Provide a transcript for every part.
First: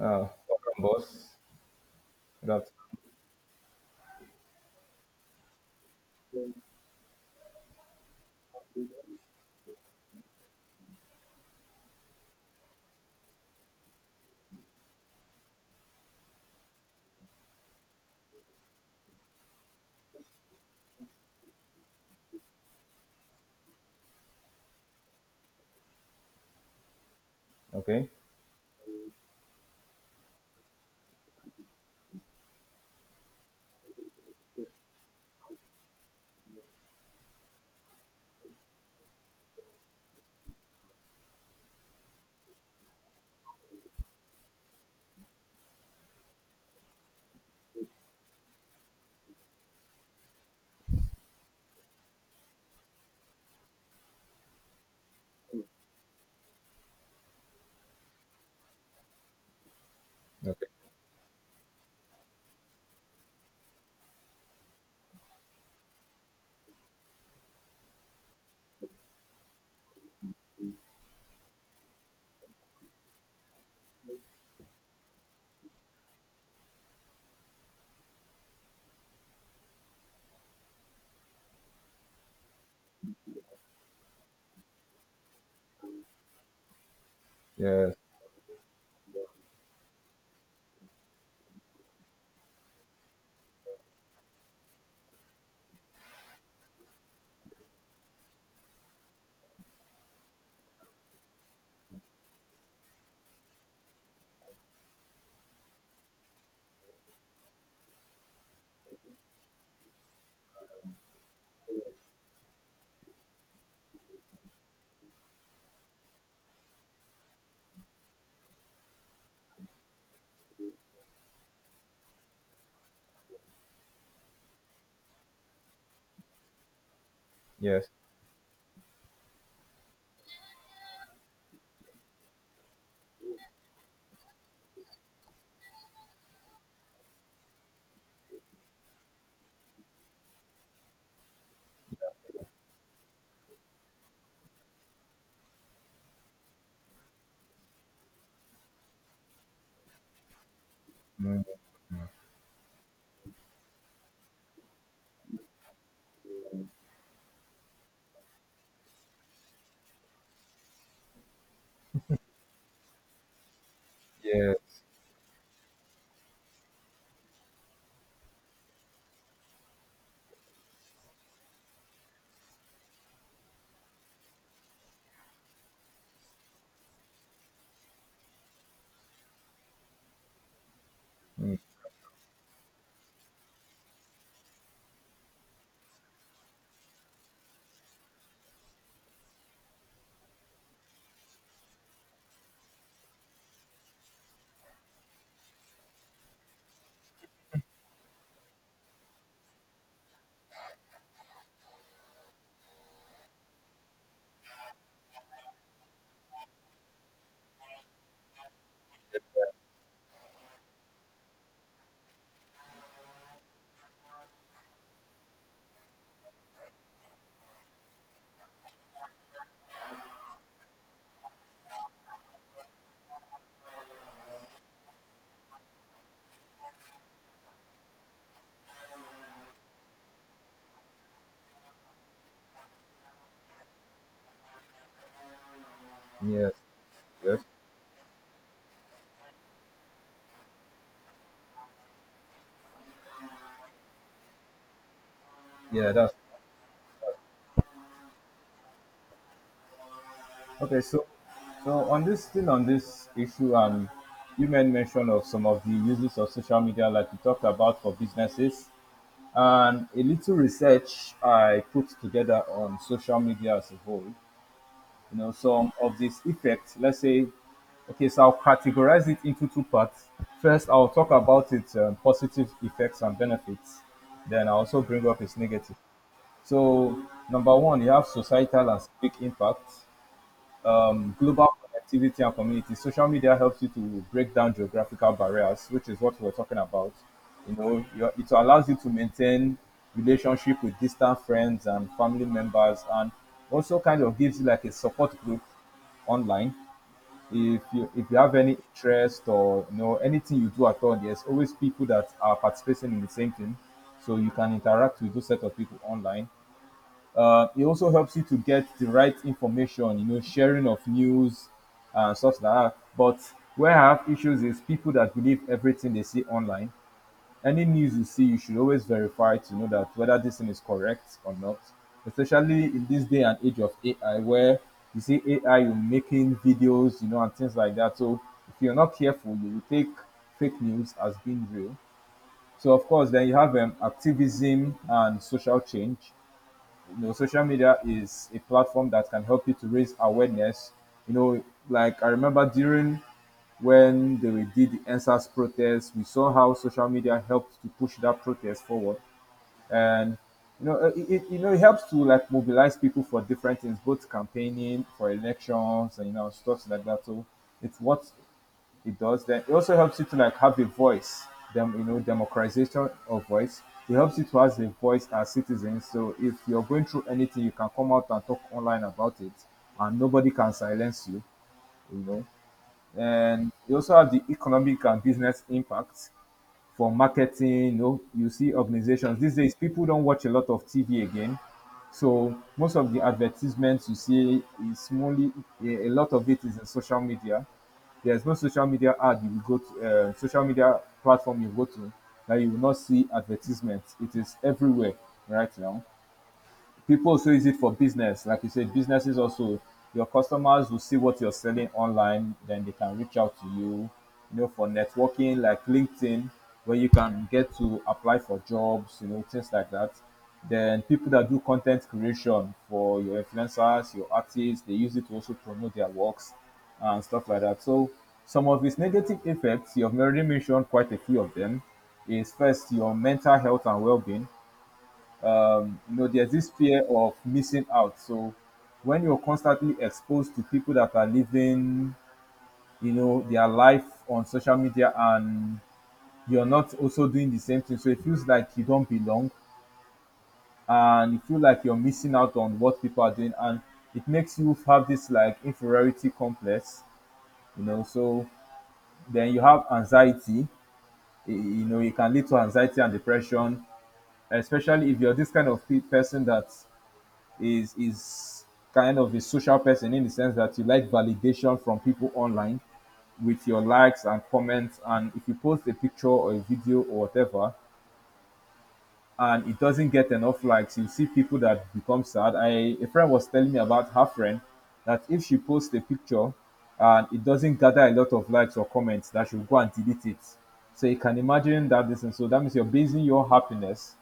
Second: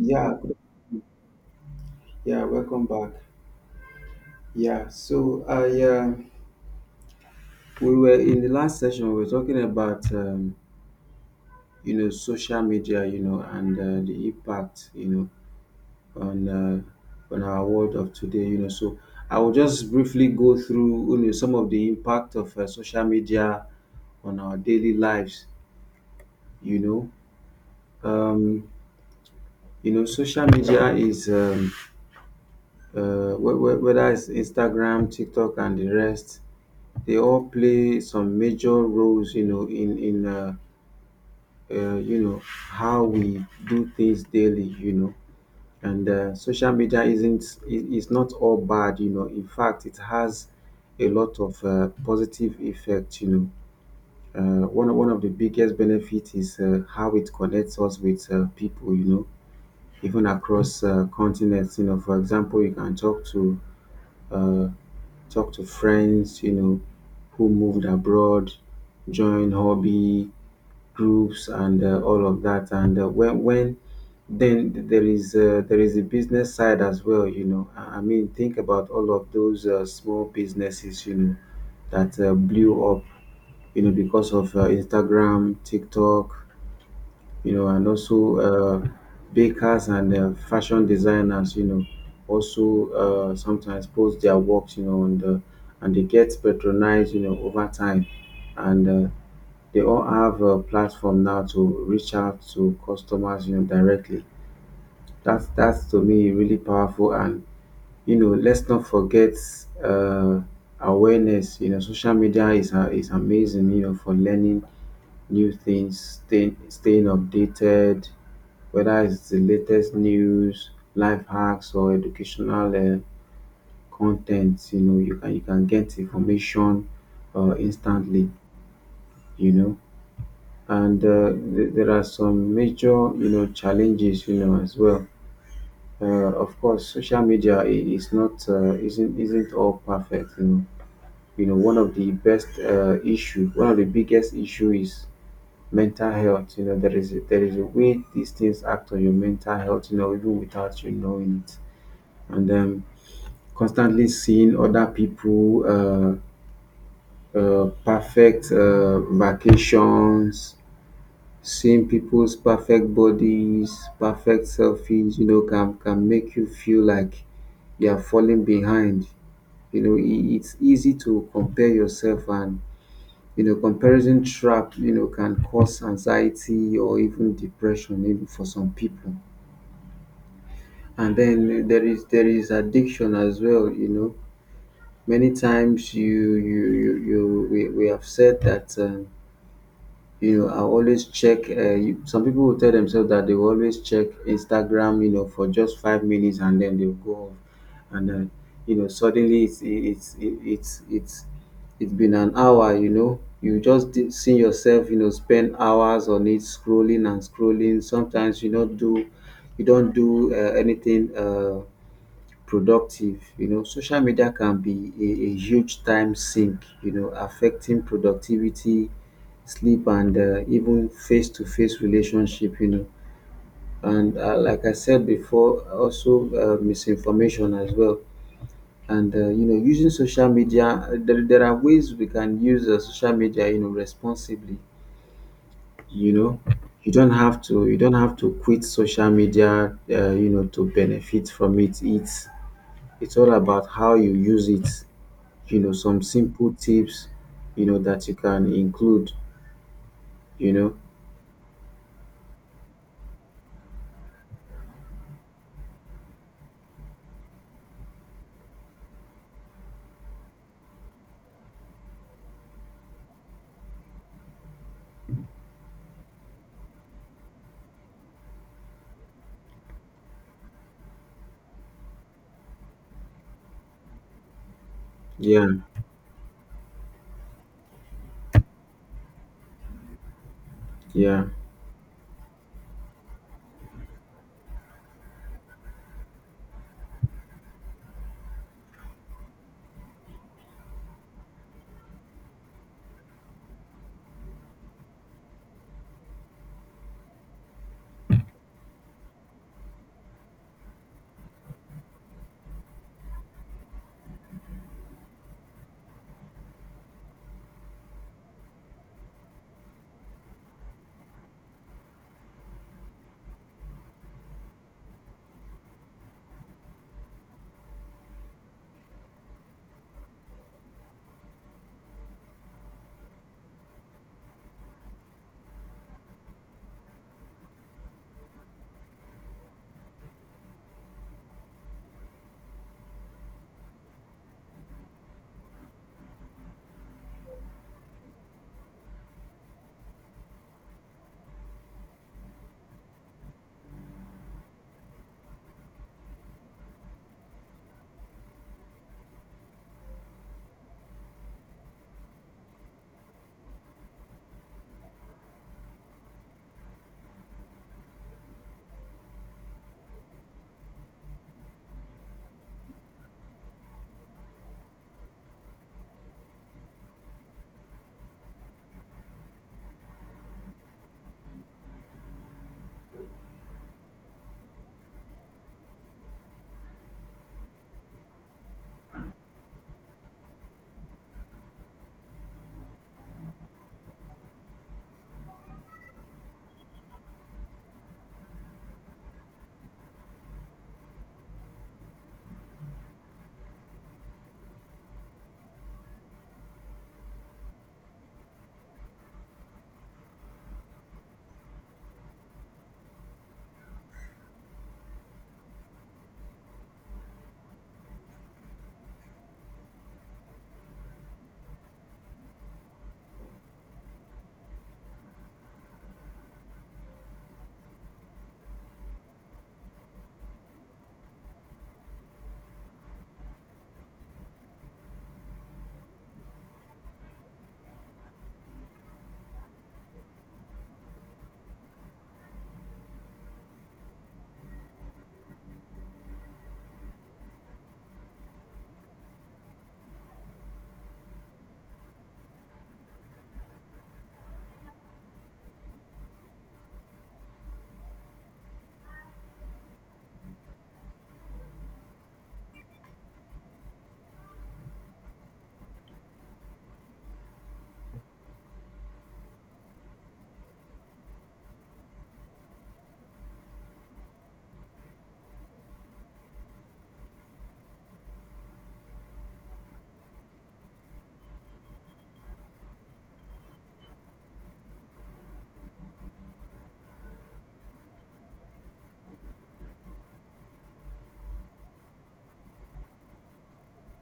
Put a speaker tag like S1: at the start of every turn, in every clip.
S1: Welcome, boss.
S2: yeah,
S1: Good afternoon.
S2: welcome back. Yeah, so I we were in the last session we were talking about social media, and the impact, know, on uh, on our world of today. So I will just briefly go through some of the impact of social media on our daily lives, you know.
S1: Okay.
S2: Um, social media is whether it's Instagram, TikTok, and the rest, they all play some major roles, in how we do things daily. And social media isn't I- is not all bad. In fact, it has a lot of positive effect. One of the biggest benefits is how it connects us with people, even
S1: Okay.
S2: across continents. You know, for example, you can uh, talk to friends, who moved abroad, join hobby groups, and all of that. And when then there is a business side as well. I mean, think about all of those small businesses, that blew up, because of Instagram, TikTok, and
S1: Yes.
S2: also uh, bakers and fashion designers, also sometimes post their works, and they get patronized, over time, and they all have a platform now to reach out to customers, directly. That's to me really powerful, and let's not forget uh, awareness. You know, social media is amazing, for learning new things, staying updated, whether it's the latest news, life hacks, or educational content. You know, you can get information
S1: Yes.
S2: instantly. You know, and there are some major challenges You know, as well. Of course, social media is not isn't all perfect. You know, one of the best issue, one of the biggest issue is mental health. You know, there is a way these things act on your mental health, You know, even without you
S1: Mm.
S2: knowing it.
S1: Mm.
S2: And Constantly seeing other people perfect vacations, seeing people's perfect bodies, perfect
S1: Yes.
S2: selfies, can make you feel like you are falling behind. It's easy to compare yourself, and comparison trap, can cause anxiety or even depression, even for some people. And
S1: Mm.
S2: then there is addiction as well, you know. Many times you you you you we have said that I always check. Some people will tell themselves that they will always check Instagram, for just 5 minutes and then they'll go off, and then suddenly it's been an hour. You know, you just see yourself, spend hours on it scrolling and scrolling. Sometimes you don't do anything productive. You know, social media can be a huge time sink, affecting productivity, sleep, and even face to face relationship, you know. And like I said before, also misinformation as well. Using social media, there are ways we can use social media, responsibly, you know.
S1: Yes. Yes.
S2: You don't have to quit social media, to benefit from it. It's all about how you use it,
S1: Yeah.
S2: some
S1: That's
S2: simple tips that you can include, you know.
S1: okay. So, on this still on this issue, you made mention of some of the uses of social media, like you talked about for businesses, and a little research I put together on social media as a whole. You know, some of these effects, let's say, okay, so I'll categorize it into two parts. First, I'll talk about its positive effects and benefits, then I also bring up its
S2: Yeah,
S1: negative. So number one, you have societal and civic impact,
S2: yeah.
S1: global connectivity and community. Social media helps you to break down geographical barriers, which is what we're talking about. You know, it allows you to maintain relationship with distant friends and family members, and also kind of gives you like a support group online. If you have any interest or you know anything you do at all, there's always people that are participating in the same thing, so you can interact with those set of people online. It also helps you to get the right information, you know, sharing of news and stuff like that. But where I have issues is people that believe everything they see online. Any news you see, you should always verify to know that whether this thing is correct or not. Especially in this day and age of AI, where you see AI, you're making videos, you know, and things like that. So if you're not careful, you will take fake news as being real. So of course, then you have activism and social change. You know, social media is a platform that can help you to raise awareness. You know, like I remember during when they did the Ensa's protest, we saw how social media helped to push that protest forward, and you know, it you know it helps to like mobilize people for different things, both campaigning for elections and you know stuff like that. So it's what it does. Then it also helps you to like have a voice, them you know democratization of voice. It helps you to have a voice as citizens, so if you're going through anything you can come out and talk online about it, and nobody can silence you, you know. And you also have the economic and business impacts for marketing. You know, you see organizations these days. People don't watch a lot of TV again, so most of the advertisements you see is only a lot of it is in social media. There's no social media ad you will go to, social media platform you go to that you will not see advertisements. It is everywhere right now. People also use it for business. Like you said, businesses also, your customers will see what you're selling online, then they can reach out to you. You know, for networking like LinkedIn, where you can get to apply for jobs, you know, things like that. Then people that do content creation, for your influencers, your artists, they use it to also promote their works and stuff like that. So some of its negative effects, you've already mentioned quite a few of them, is first your mental health and well-being. You know, there's this fear of missing out. So when you're constantly exposed to people that are living, you know, their life on social media, and you're not also doing the same thing, so it feels like you don't belong and you feel like you're missing out on what people are doing, and it makes you have this like inferiority complex, you know. So then you have anxiety, you know, it can lead to anxiety and depression, especially if you're this kind of person that is kind of a social person in the sense that you like validation from people online with your likes and comments, and if you post a picture or a video or whatever and it doesn't get enough likes, you see people that become sad. I a friend was telling me about her friend that if she posts a picture and it doesn't gather a lot of likes or comments, that she'll go and delete it. So you can imagine that. This and so that means you're basing your happiness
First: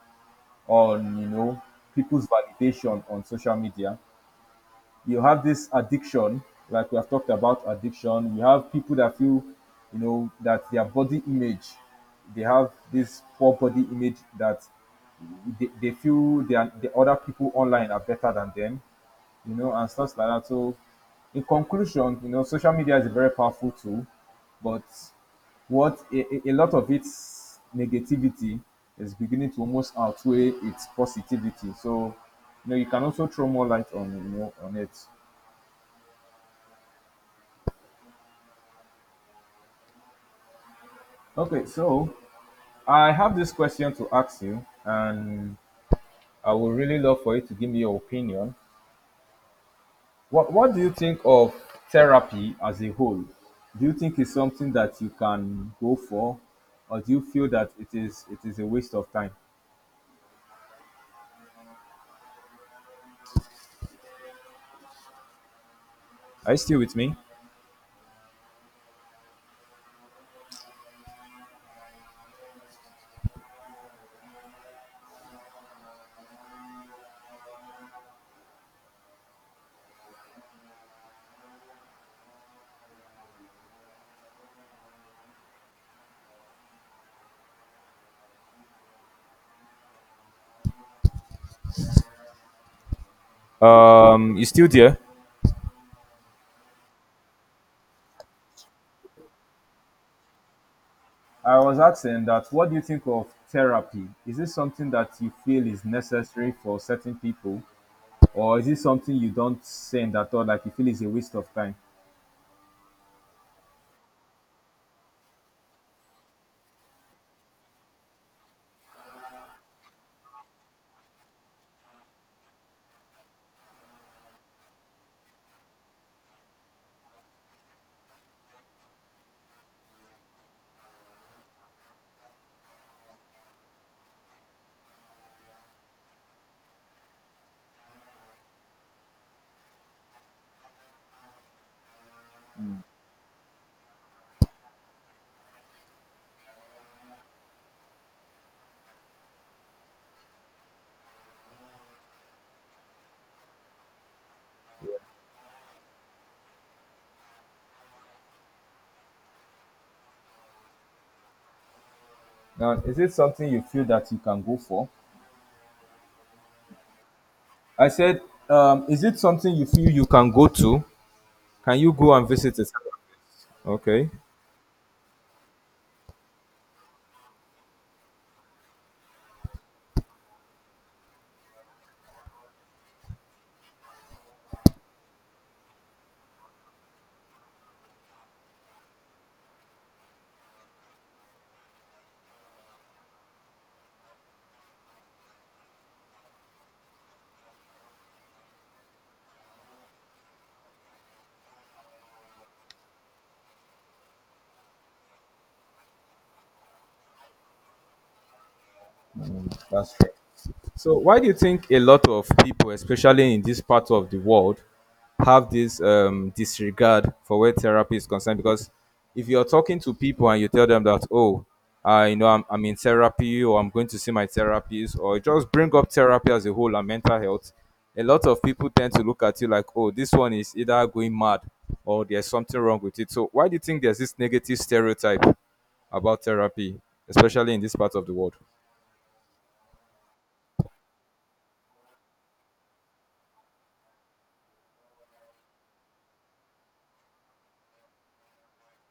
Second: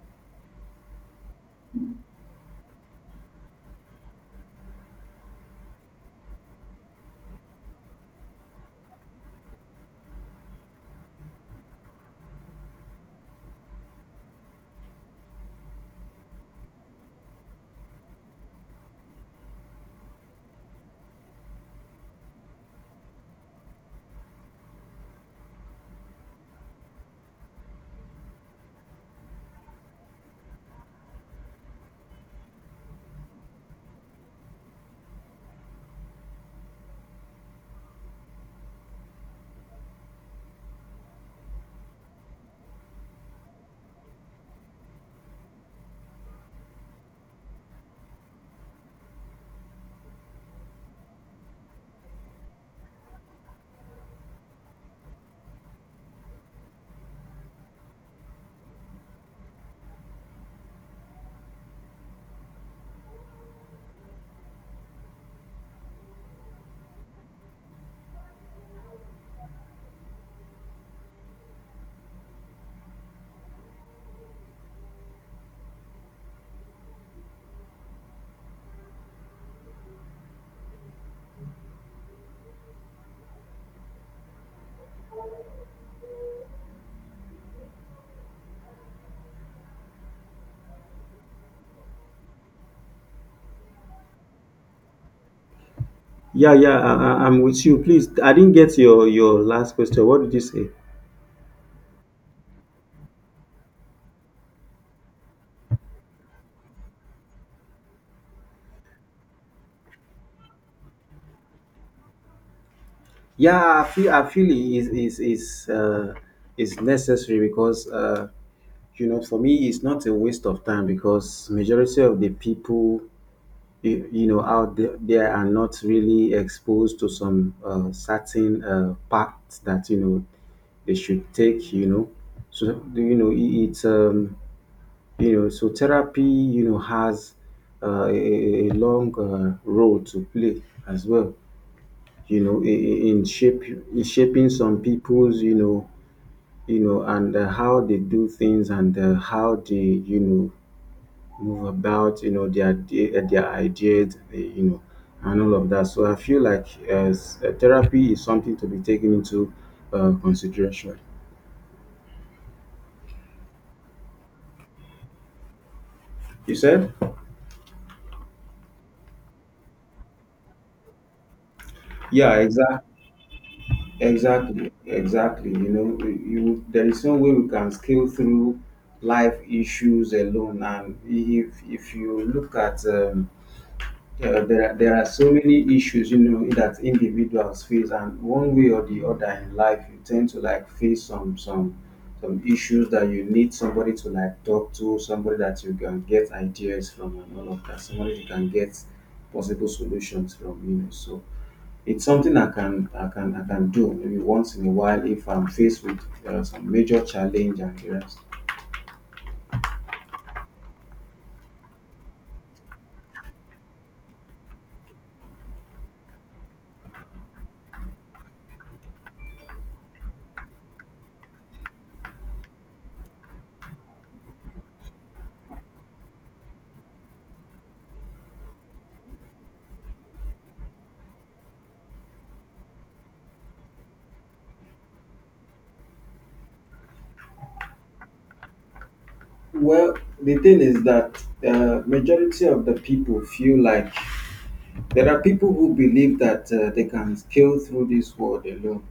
S1: on, you know, people's validation on social media. You have this addiction, like we have talked about addiction. You have people that feel, you know, that their body image, they have this poor body image, that they feel the other people online are better than them, you know, and stuff like that. So, in conclusion, you know, social media is a very powerful tool, but what, a lot of its negativity is beginning to almost outweigh its positivity. So, you know, you can also throw more light on, you know, on it. Okay, so I have this question to ask you, and I would really love for you to give me your opinion. What do you think of therapy as a whole? Do you think it's something that you can go for, or do you feel that it is a waste of time? Are you still with me? You still there?
S2: Yeah, yeah, I'm with you. Please, I didn't get your last question. What did you say?
S1: I was asking, that what do you think of therapy? Is it something that you feel is necessary for certain people, or is it something you don't send at all, like you feel is a waste of time?
S2: Yeah, I feel it is necessary because you know, for me it's not a waste of time, because majority of the people, out there, there are not really exposed to some certain paths that they should take, you know. So it's so therapy, you know, has a long role to play as well, in shaping some people's, you know, and how they do things and how they, you know, move about, you know, their day, their ideas, and all of that. So I feel like as therapy is something to be taken into consideration.
S1: Now, is it something you feel that you can go for?
S2: You said?
S1: I said, is it something you feel you can go to? Can you go and
S2: Yeah,
S1: visit it? Okay.
S2: exactly. You know, you there is no way we can scale through life issues alone. And if you look at yeah, there are so many issues, you know, that individuals face, and one way or the other in life you tend to like face some some issues that you need somebody to like talk to, somebody that you can get ideas from and all of that, somebody you can get possible solutions from, you know. So it's something I can do, maybe once in a while if I'm faced with some major challenge and the rest.
S1: Mm, that's right. So, why do you think a lot of people, especially in this part of the world, have this disregard for where therapy is concerned? Because if you're talking to people and you tell them that, oh, I you know I'm in therapy or I'm going to see my therapist, or just bring up therapy as a whole and mental health, a lot of people tend to look at you like, oh, this one is either going mad or there's something wrong with it. So, why do you think there's this negative stereotype about therapy, especially in this part of the world?
S2: Well, the thing is that majority of the people feel like there are people who believe that they can scale through this world alone,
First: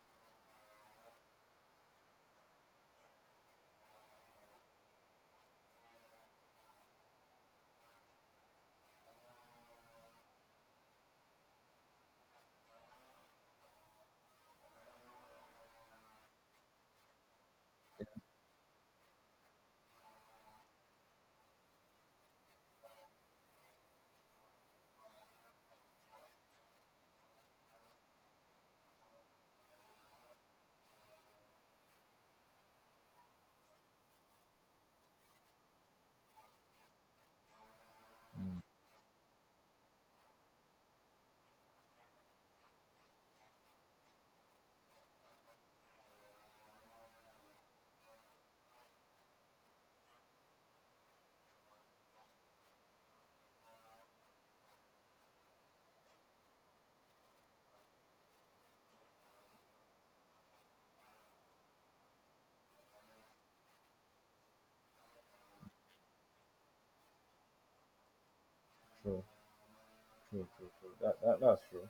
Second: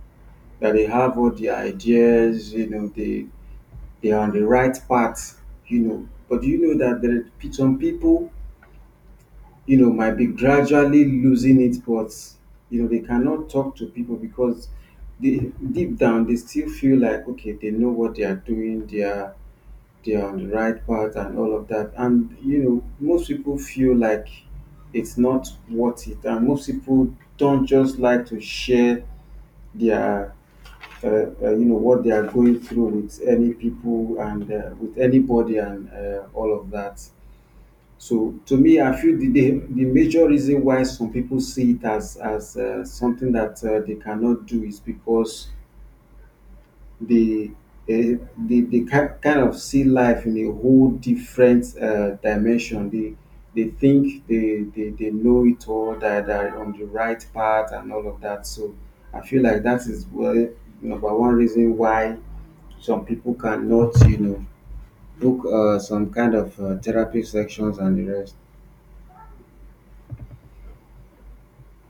S2: that they have all the ideas, you know, they are on the right path, you know. But you know that there are some people, you know, might be gradually losing it, but you know they cannot talk to people, because they, deep down, they still feel like okay, they know what they are doing, they're on the right path and all of that. And you know, most people feel like it's not worth it, and most people don't just like to share their uh, you know, what they are going through with any people, and with anybody, and all of that. So to me, I feel the major reason why some people see it as something that they cannot do, is because they, eh, they kind of see life in a whole different dimension. They think they know it all, that they're on the right path and all of that. So I feel like that is, well, number one reason why some people cannot, you know, book some kind of therapy sections and the rest.
S1: True, true, true, true. That that's true.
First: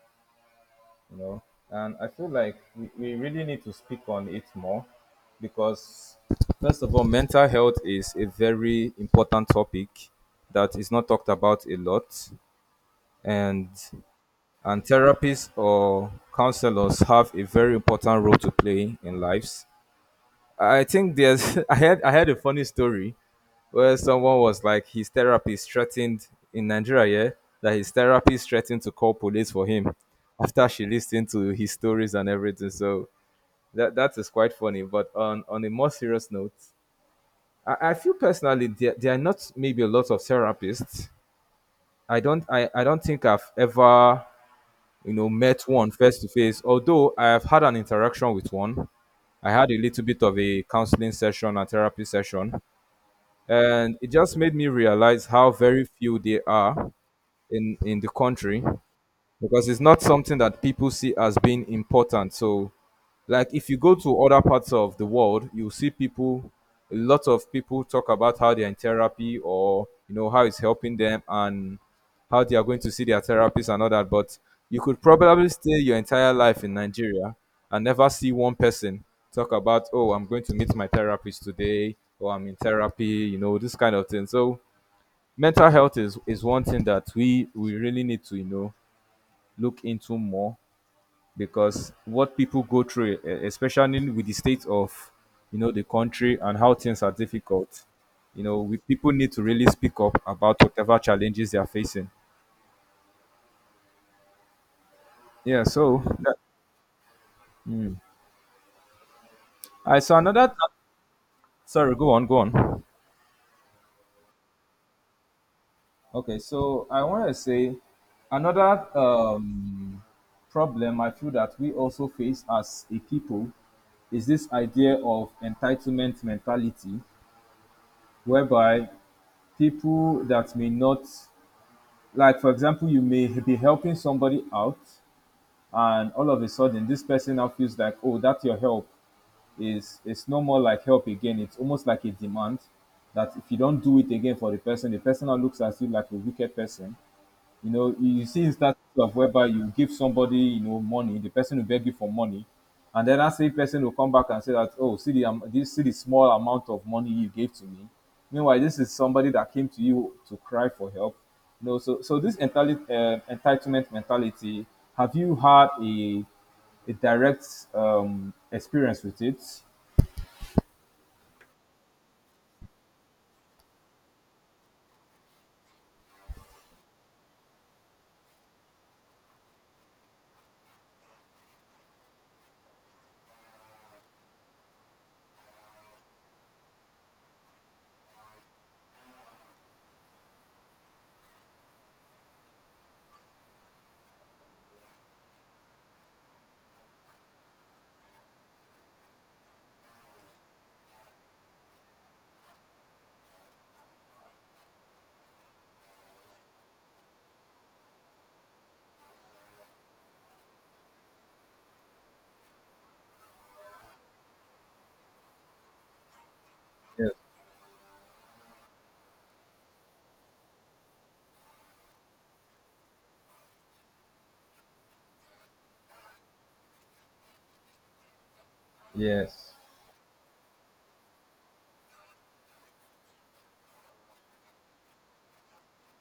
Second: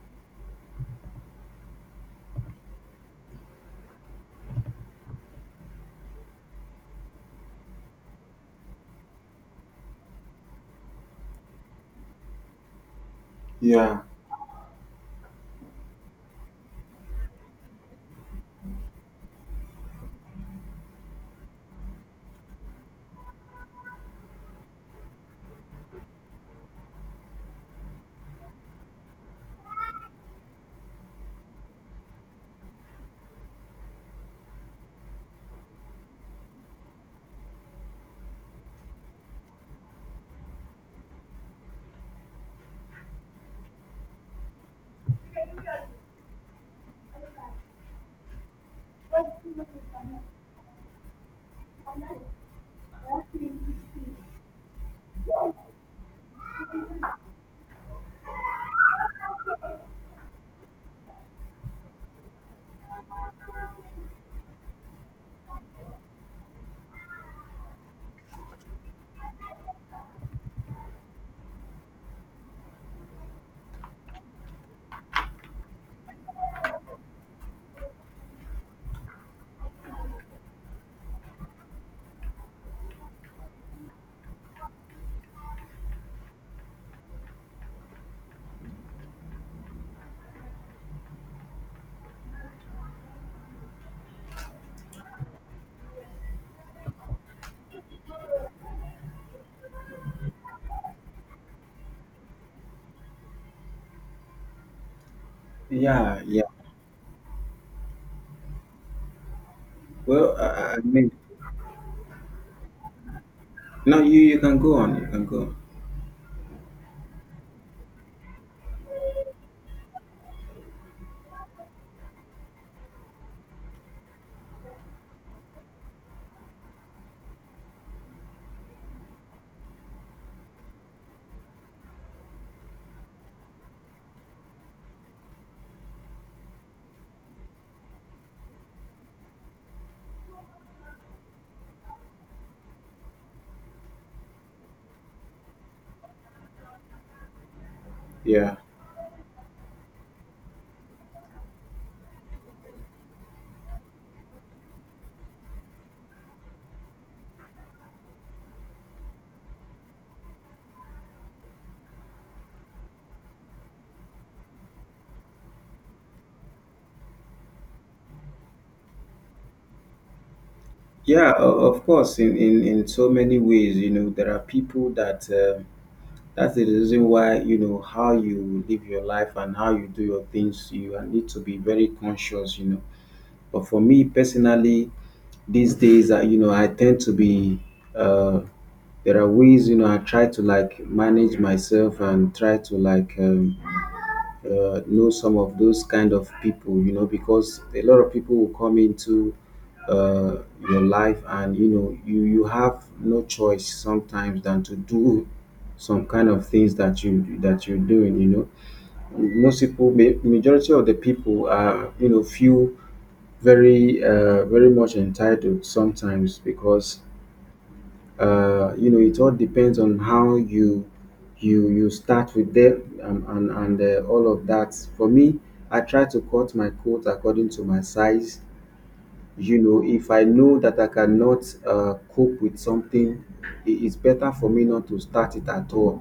S1: You know, and I feel like we really need to speak on it more because first of all, mental health is a very important topic that is not talked about a lot, and
S2: Yeah,
S1: and therapists or counselors have a very important role to play in lives. I think there's I had a funny story where someone was like his therapist threatened, in Nigeria, yeah, that his therapist threatened to call police for him after she listened to his stories and everything. So that is quite funny. But on a more serious note, I feel personally there are not maybe a lot of therapists. I don't think I've ever you know met one face to face. Although I have had an interaction with one, I had a little bit of a counseling session and therapy session, and it just made me realize how very few they are in the country because it's not something that people see as being important. So, like if you go to other parts of the world, you see people, a lot of people talk about how they're in therapy or you know how it's helping them and how they are going to see their therapist and all that. But you could probably stay your entire life in Nigeria and never see one person talk about, oh, I'm going to meet my therapist today or I'm in therapy, you know, this kind of thing. So mental health is one thing that we really need to, you know, look into more because what people go through, especially with the state of you know the country and how things are difficult, you know, people need to really speak up about whatever challenges they are facing. Yeah. So
S2: yeah,
S1: that,
S2: yeah.
S1: mm. I saw
S2: Well,
S1: another.
S2: I mean,
S1: Sorry, go on, go on.
S2: no, you can go on. You can go on.
S1: Okay, so I want to say another problem I feel that we also face as a people is this idea of entitlement mentality, whereby people that may not, like for example you may be helping somebody out, and all of a sudden this person now feels like, oh, that your help is, it's no more like help again, it's almost like a demand that if you don't do it again for the person, the person now looks at you like a wicked person. You know, you see
S2: Yeah.
S1: instances of whereby you give somebody, you know, money, the person will beg you for money, and then that same person will come back and say that, oh, see the this, see the small amount of money you gave to me. Meanwhile, this is somebody that came to you to cry for help. You know, so this entitlement mentality. Have you had a direct experience with it?
S2: Yeah, of course, in, in so many ways, you know, there are people that's the reason why, you know, how you live your life and how you do your things, you need to be very conscious, you know. But for me personally, these days, I, you know, I tend to be, uh, there are ways, you know, I try to like manage myself and try to like, know some of those kind of people, you know, because a lot of people will come into uh, your life, and you know you have no choice sometimes than to do some kind of things that you that you're doing, you know. Most people, majority of the people are, you know, feel very very much entitled sometimes, because
S1: Yes.
S2: you know it all depends on how you start with them, and all of that. For me, I try to cut my coat according to my size.
S1: Yes.
S2: You know, if I know that I cannot cope with something, it is better for me not to start it at all.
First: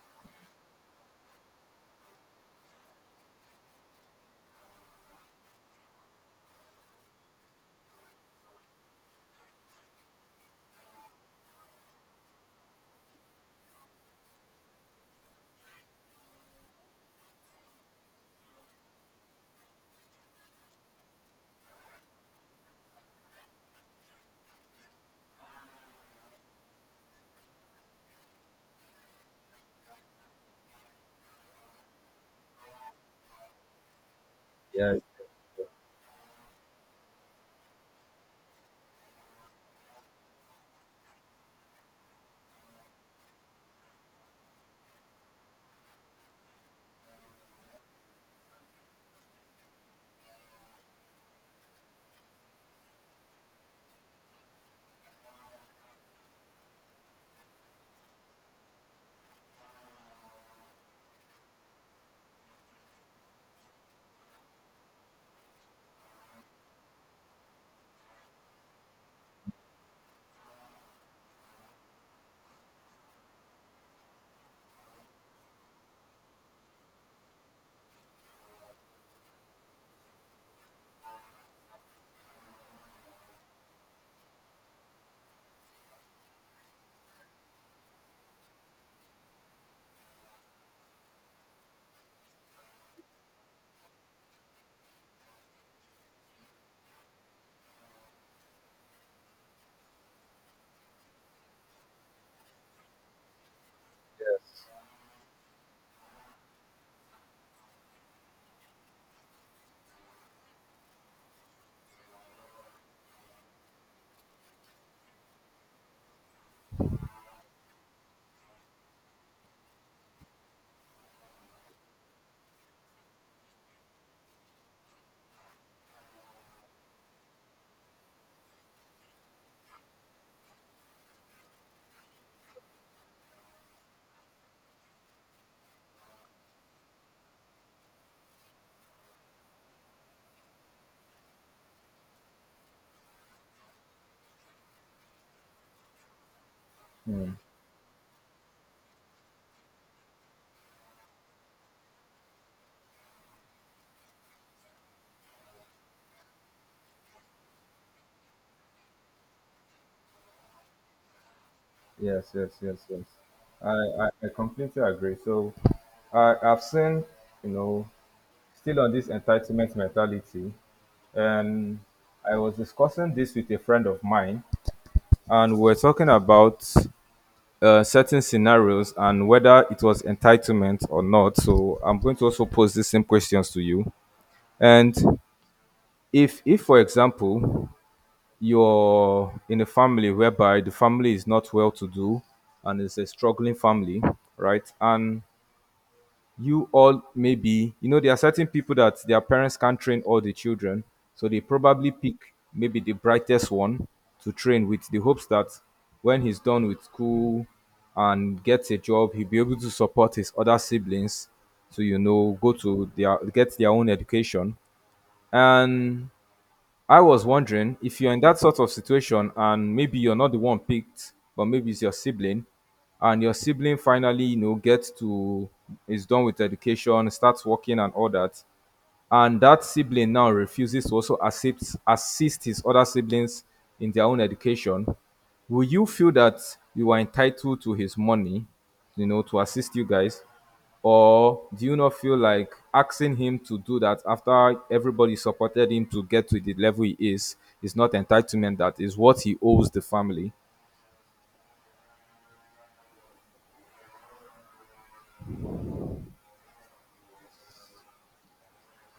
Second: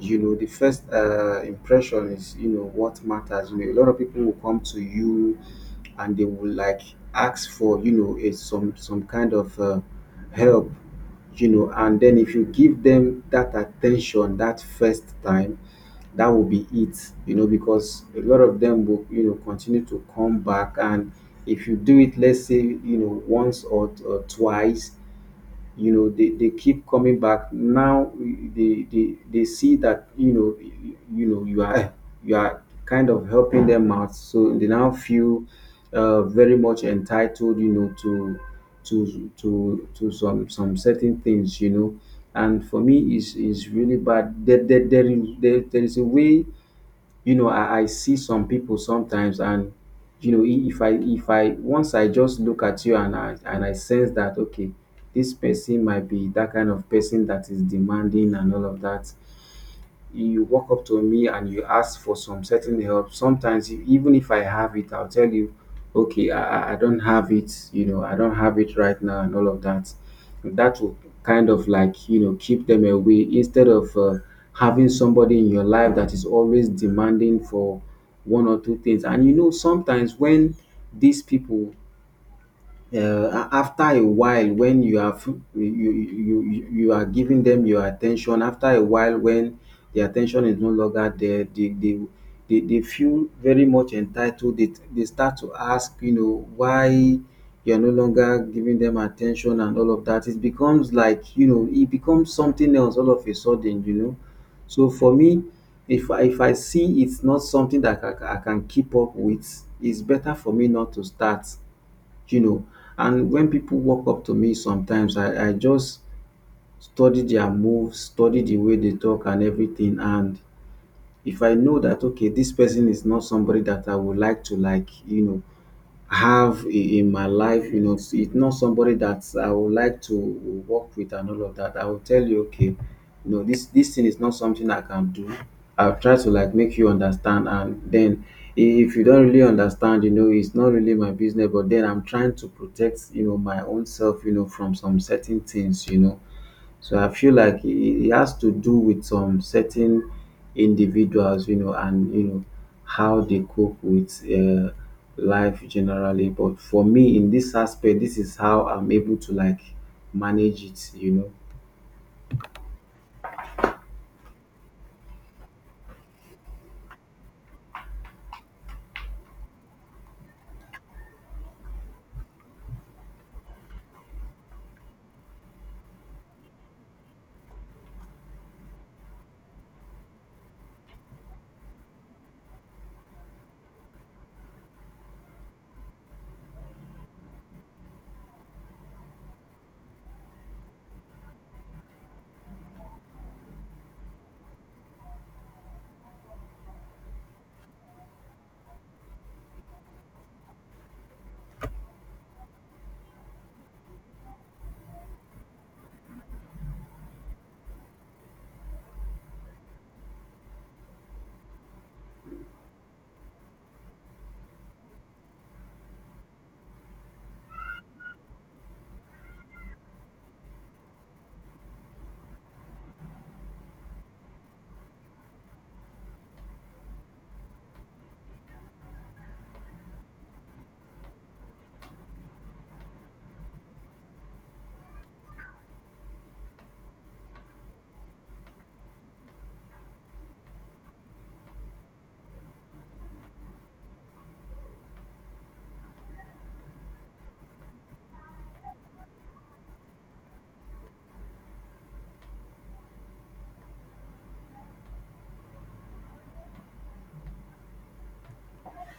S2: You know, the first impression is, you know, what matters. You know, a lot of people will come to you and they will like ask for, some kind of help, you know. And then if you give them that attention that first time, that will be it, you know, because a lot of them will, you know, continue to come back. And if you do it, let's say, you know, once or twice, you know they keep coming back. Now they see that, you know, you know you are kind of helping them out, so they now
S1: Yes.
S2: feel very much entitled, you know, to to some certain things, you know. And for me, is really bad. There is a way, you know. I see some people sometimes, and you know, I- if I if I once I just look at you and I sense that, okay, this person might be that kind of person that is demanding and all of that, you walk up to me and you ask for some certain help. Sometimes, even if I have it, I'll tell you, okay, I don't have it, you know, I don't have it right now, and all of that. That will kind of like, you know, keep them away, instead of having somebody in your life that is always demanding for one or two things. And you know, sometimes when these people uh, after a while, when you have you are giving them your attention, after a while, when the attention is no longer there, they feel very much entitled. They start to ask, you know, why you're no longer giving them attention and all of that. It becomes like, you know, it becomes something else all of a sudden, you know. So for me, if I see it's not something that I can keep up with, it's better for me not to start, you know. And when people walk up to me sometimes, I just study their moves, study the way they talk and everything. And if I know that, okay, this person is not somebody that I would like to, like, you know, have in my life, you know, it's not somebody that I would like to work with and all of that, I will tell you, okay, you know, this thing is not something I can do. I'll try to like make you understand, and then if you don't really understand, you know, it's not really my business. But then I'm trying to protect, you know, my own self, you know, from some certain things, you know. So I
S1: Yes.
S2: feel like it has to do with some certain individuals, you know, and you know how they cope with life generally. But for me, in this aspect, this is how I'm able to like manage it, you know.
S1: Yes, yes, yes, yes. I completely agree. So I've seen, you know, still on this entitlement mentality, and I was discussing this with a friend of mine, and we're talking about certain scenarios and whether it was entitlement or not. So I'm going to also pose the same questions to you. And if for example, you're in a family whereby the family is not well to do and it's a struggling family, right? And you all maybe, you know, there are certain people that their parents can't train all the children. So they probably pick maybe the brightest one to train, with the hopes that when he's done with school and gets a job, he'll be able to support his other siblings to, you know, go to their get their own education. And I was wondering if you're in that sort of situation and maybe you're not the one picked, but maybe it's your sibling, and your sibling finally, you know, gets to is done with education, starts working and all that, and that sibling now refuses to also assist his other siblings in their own education. Will you feel that you are entitled to his money, you know, to assist you guys? Or do you not feel like asking him to do that after everybody supported him to get to the level he is not entitlement, that is what he owes the family?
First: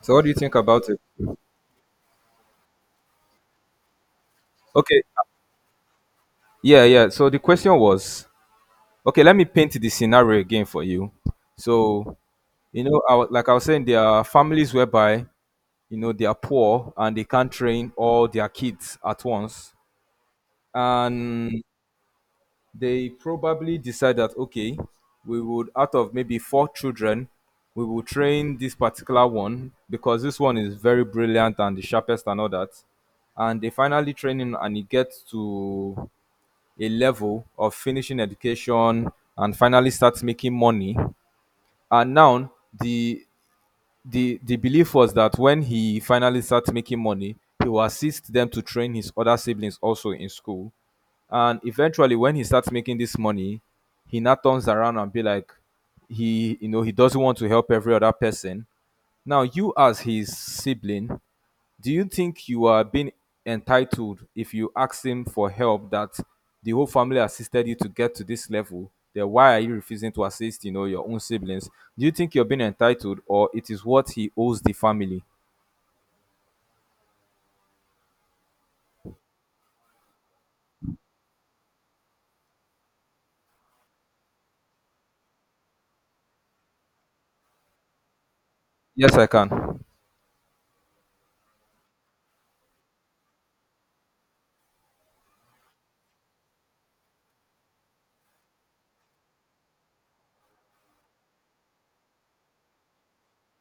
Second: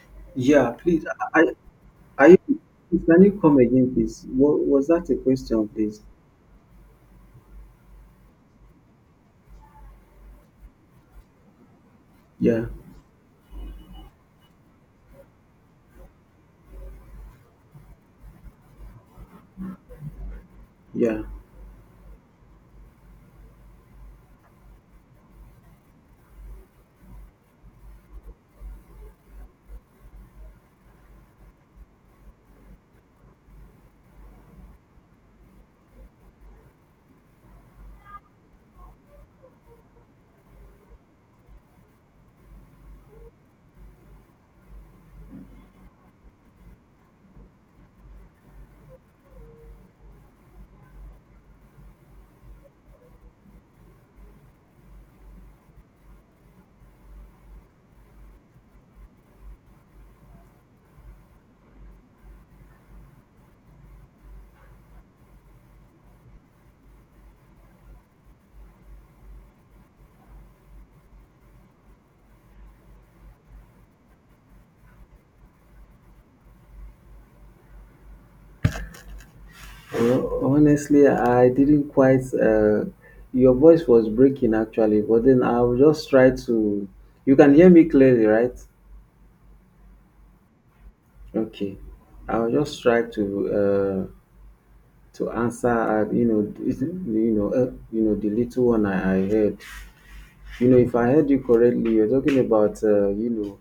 S1: So what do you think
S2: Yeah,
S1: about it?
S2: please. I, I, I- can you come again, please? What was
S1: Okay,
S2: that, a question, please?
S1: yeah, yeah. So the question was, okay, let me paint the scenario again for you. So,
S2: Yeah,
S1: you know, like I was saying, there are families whereby, you know, they are poor and they can't train all their kids at once.
S2: yeah.
S1: And they probably decide that, okay, we would, out of maybe four children, we will train this particular one because this one is very brilliant and the sharpest and all that. And they finally train him and he gets to a level of finishing education and finally starts making money. And now the the belief was that when he finally starts making money, he will assist them to train his other siblings also in school. And eventually, when he starts making this money, he now turns around and be like, he, you know, he doesn't want to help every other person. Now, you as his sibling, do you think you are being entitled if you ask him for help, that the whole family assisted you to get to this level? Then why are you refusing to assist, you know, your own siblings? Do you think you're being entitled, or it is what he owes the family?
S2: Well, honestly, I didn't quite. Your voice was breaking actually, but then I'll just try to. You can hear me clearly, right?
S1: Yes, I can.
S2: Okay, I'll just try to answer. You know, you know, you know, the little one I heard. You know, if I heard you correctly, you're talking about you know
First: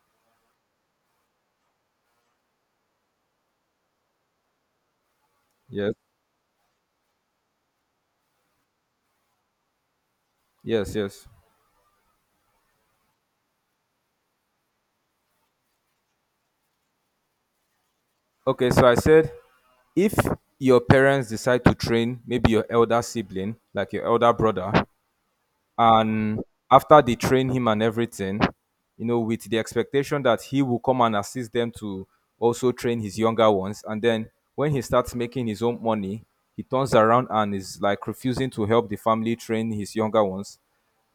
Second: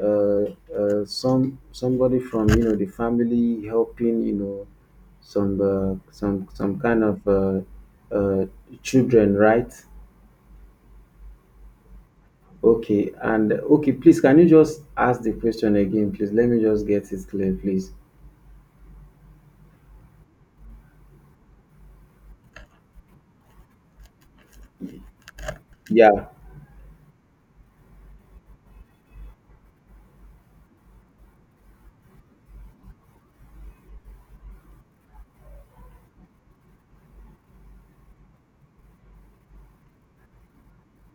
S2: some somebody from, you know, the family helping, you know,
S1: Yes.
S2: some kind of uh, children, right?
S1: Yes, yes.
S2: Okay, and okay, please, can you just ask the question again, please? Let me just get it clear, please.
S1: Okay, so I said if your parents decide to train maybe your elder sibling, like your elder brother,
S2: Yeah,
S1: and after they train him and everything, you know, with the expectation that he will come and assist them to also train his younger ones, and then when he starts making his own money he turns around and is like refusing to help the family train his younger ones,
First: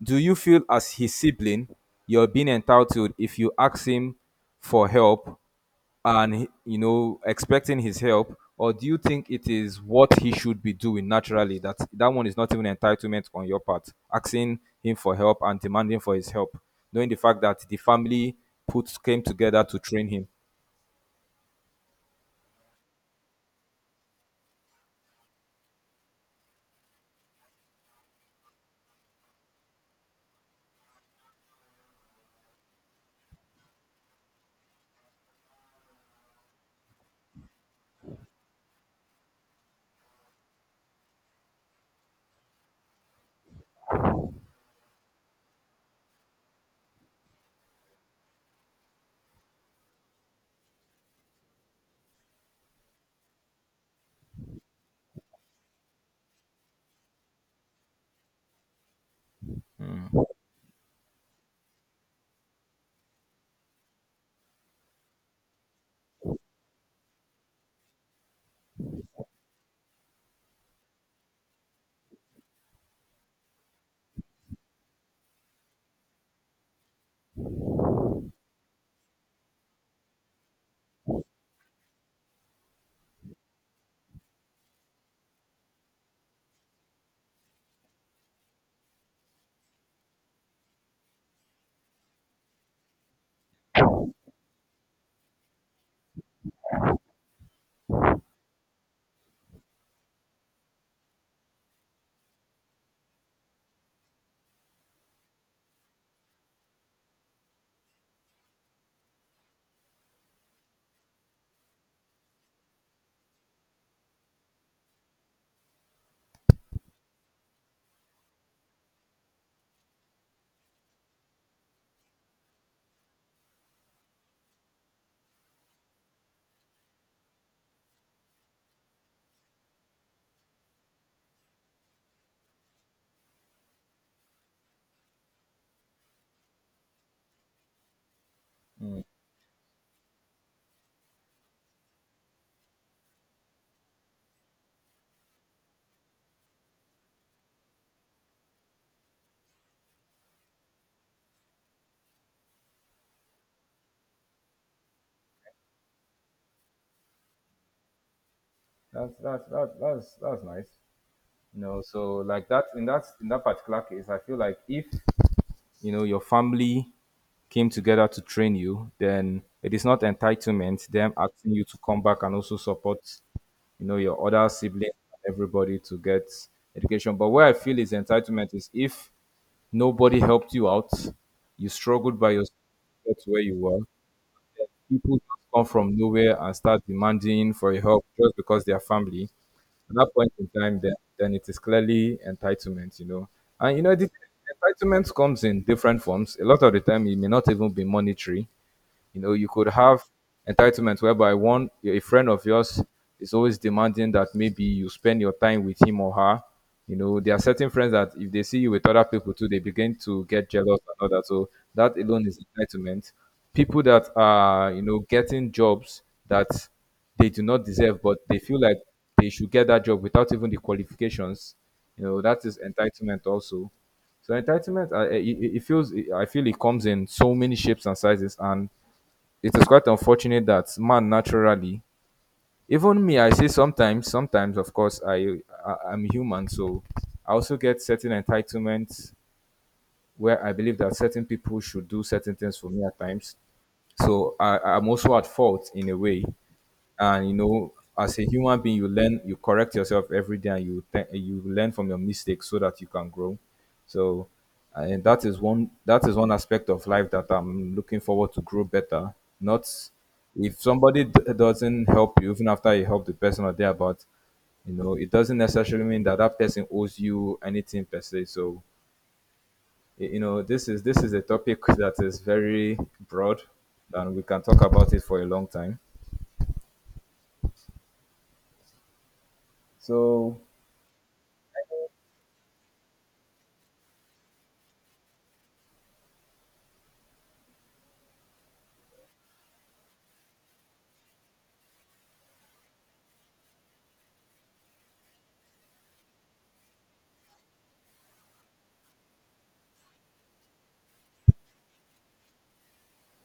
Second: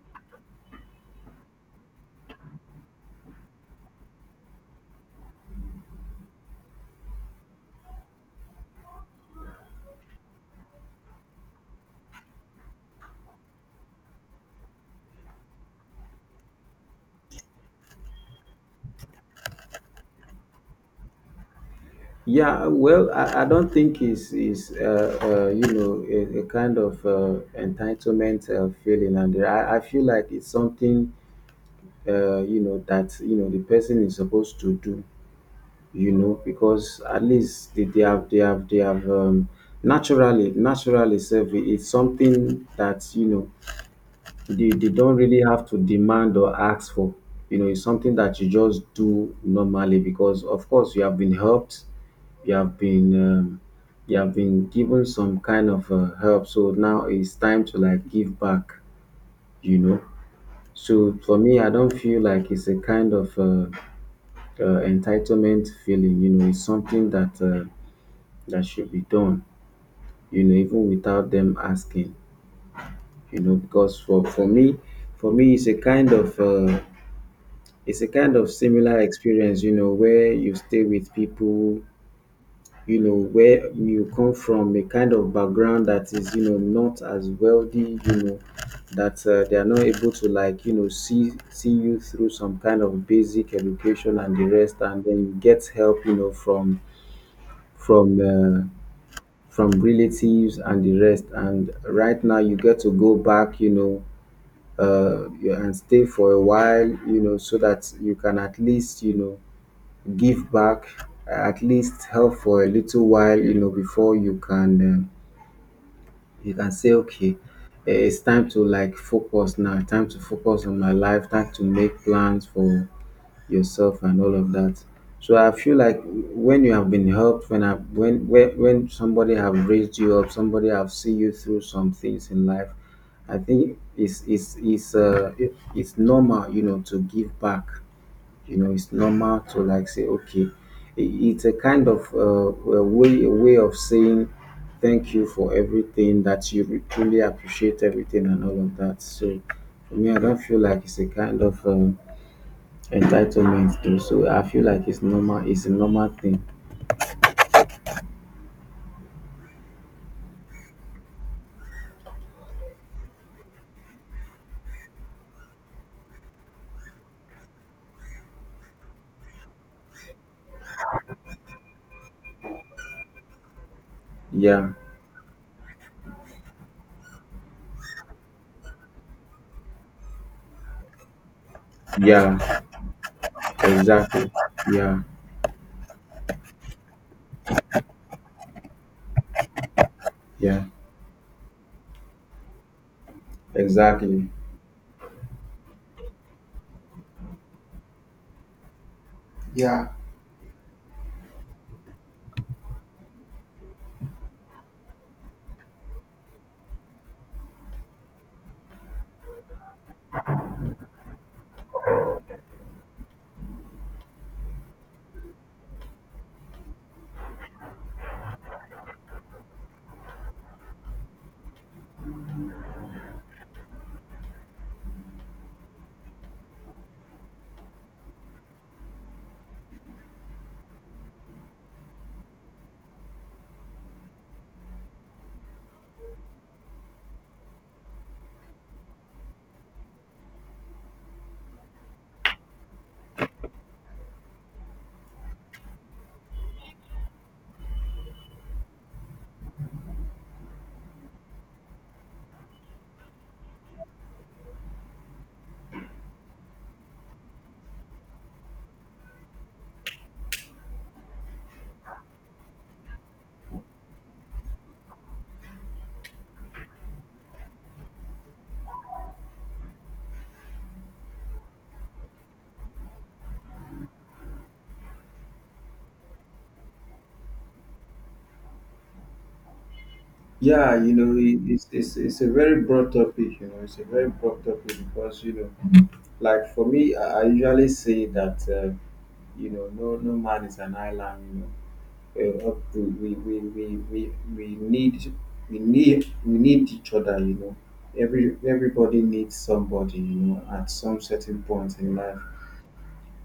S1: do you feel as his sibling you're being entitled if you ask him for help and you know, expecting his help? Or do you think it is what he should be doing naturally, that that one is not even entitlement on your part, asking him for help and demanding for his help, knowing the fact that the family put came together to train him?
S2: yeah. Well, I don't think it's is you know a kind of entitlement feeling. And I feel like it's something you know that, you know, the person is supposed to do, you know. Because at least they have they have they have naturally, naturally self, it's something that, you know, they don't really have to demand or ask for. You know, it's something that you just do normally, because of course you have been helped, you have been um, you have been given some kind of help. So now it's time to like give back, you know. So for me, I don't feel like it's a kind of entitlement feeling, you know. Is something that that should be done, you know, even without them asking, you know. Because for me, it's a kind of it's a kind of similar experience, you know, where you stay with people, you know, where you come from a kind of background that is, you know, not as wealthy, you know, that they are not able to like, you know, see you through some kind of basic education and the rest, and then you get help, you know, from from uh, from relatives and the rest. And right now, you get to go back, you know, and stay for a while, you know, so that you can at least, you know, give back, at least help for a little while, you know, before you can say, okay, it's time to like focus now. Time to focus on my life. Time to make plans for yourself and all of that. So I feel like when you have been helped, when I when somebody have raised you up, somebody have seen you through some things in life, I think it's normal, you know, to give back. You know, it's
S1: Mm.
S2: normal to like say, okay, it's a kind of a way of saying thank you for everything, that you truly appreciate everything and all of that. So for me, I don't feel like it's a kind of entitlement too. So I feel like it's normal, it's a normal thing.
S1: That's That that's nice. You know, so like that, in that particular case, I feel like if you know your family came together to train you, then it is not entitlement them asking you to come back and also support, you know, your other
S2: Yeah.
S1: siblings and everybody to get education. But where I feel is entitlement is if nobody helped you out, you struggled by yourself
S2: Yeah.
S1: to get to where you were,
S2: Exactly. Yeah.
S1: people just come from nowhere and start demanding for your help just because they are family. At that point in
S2: Yeah.
S1: time, then it is clearly entitlement, you know. And you know, the
S2: Exactly.
S1: entitlement comes in different forms. A lot of the time, it may not even be monetary. You know, you could
S2: Yeah.
S1: have entitlement whereby one a friend of yours is always demanding that maybe you spend your time with him or her. You know, there are certain friends that if they see you with other people too, they begin to get jealous and all that. So that alone is entitlement. People that are, you know, getting jobs that they do not deserve, but they feel like they should get that job without even the qualifications. You know, that is entitlement also. So entitlement, it feels, I feel it comes in so many shapes and sizes, and it is quite unfortunate that man naturally, even me I say sometimes, of course I'm human, so I also get certain entitlements where I believe that certain people should do certain things for me at times. So I'm also at fault in a way. And you know, as a human being, you learn, you correct yourself every day, and you you learn from your mistakes so that you can grow. So, and that is one aspect of life that I'm looking forward to grow better. Not if somebody doesn't help you, even after you help the person or there, but you know, it doesn't necessarily mean that that person owes you anything per se. So you know this is a topic that is very broad and we can talk about it for a long time, so
S2: Yeah, you know, it's a very broad topic, you know. It's a very broad topic because, you know, like for me, I usually say that, you know, no man is an island, you know. Up we need we need each other, you know. Everybody needs somebody, you know, at some certain point in life.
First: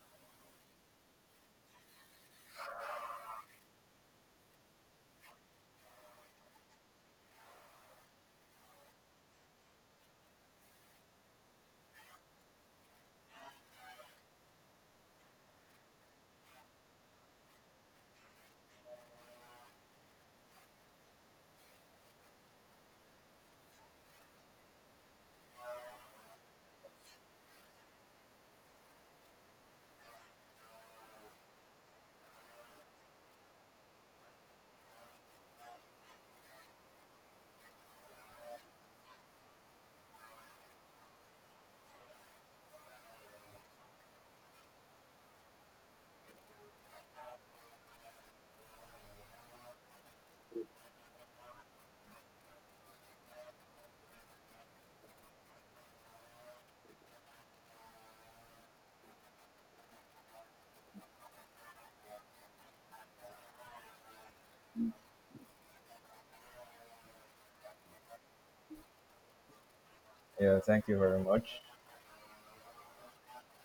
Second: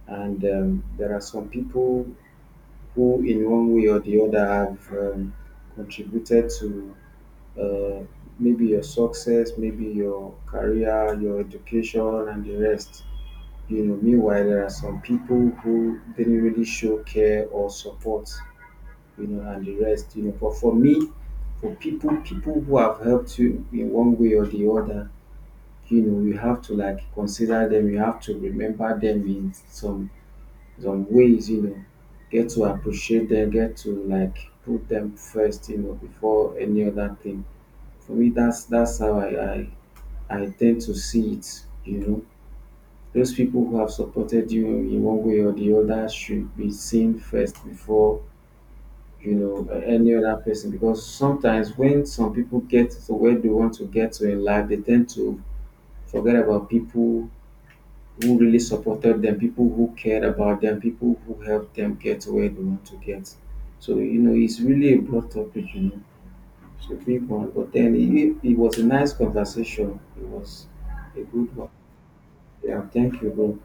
S2: And there are some people who in one way or the other have contributed to uh, maybe your success, maybe your career, your education and the rest, you know. Meanwhile, there are some people who didn't really show care or support, you know, and the rest, you know. But for me, for people who have helped you in one way or the other, you know, you have to like consider them. You have to remember them in some ways, you know. Get to appreciate them. Get to like put them first, you know, before any other thing. For me, that's how I tend to see it, you know. Those people who have supported you in one way or the other should be seen first before, you know, any other person. Because sometimes when some people get to where they want to get to in life, they tend to forget about people who really supported them, people who cared about them, people who helped them get to where they want to get. So you know, it's really a broad topic, you know. It's a big one. But then it was a nice conversation. It
S1: yeah,
S2: was
S1: thank you very
S2: a good
S1: much.
S2: one. Yeah, thank you, bro.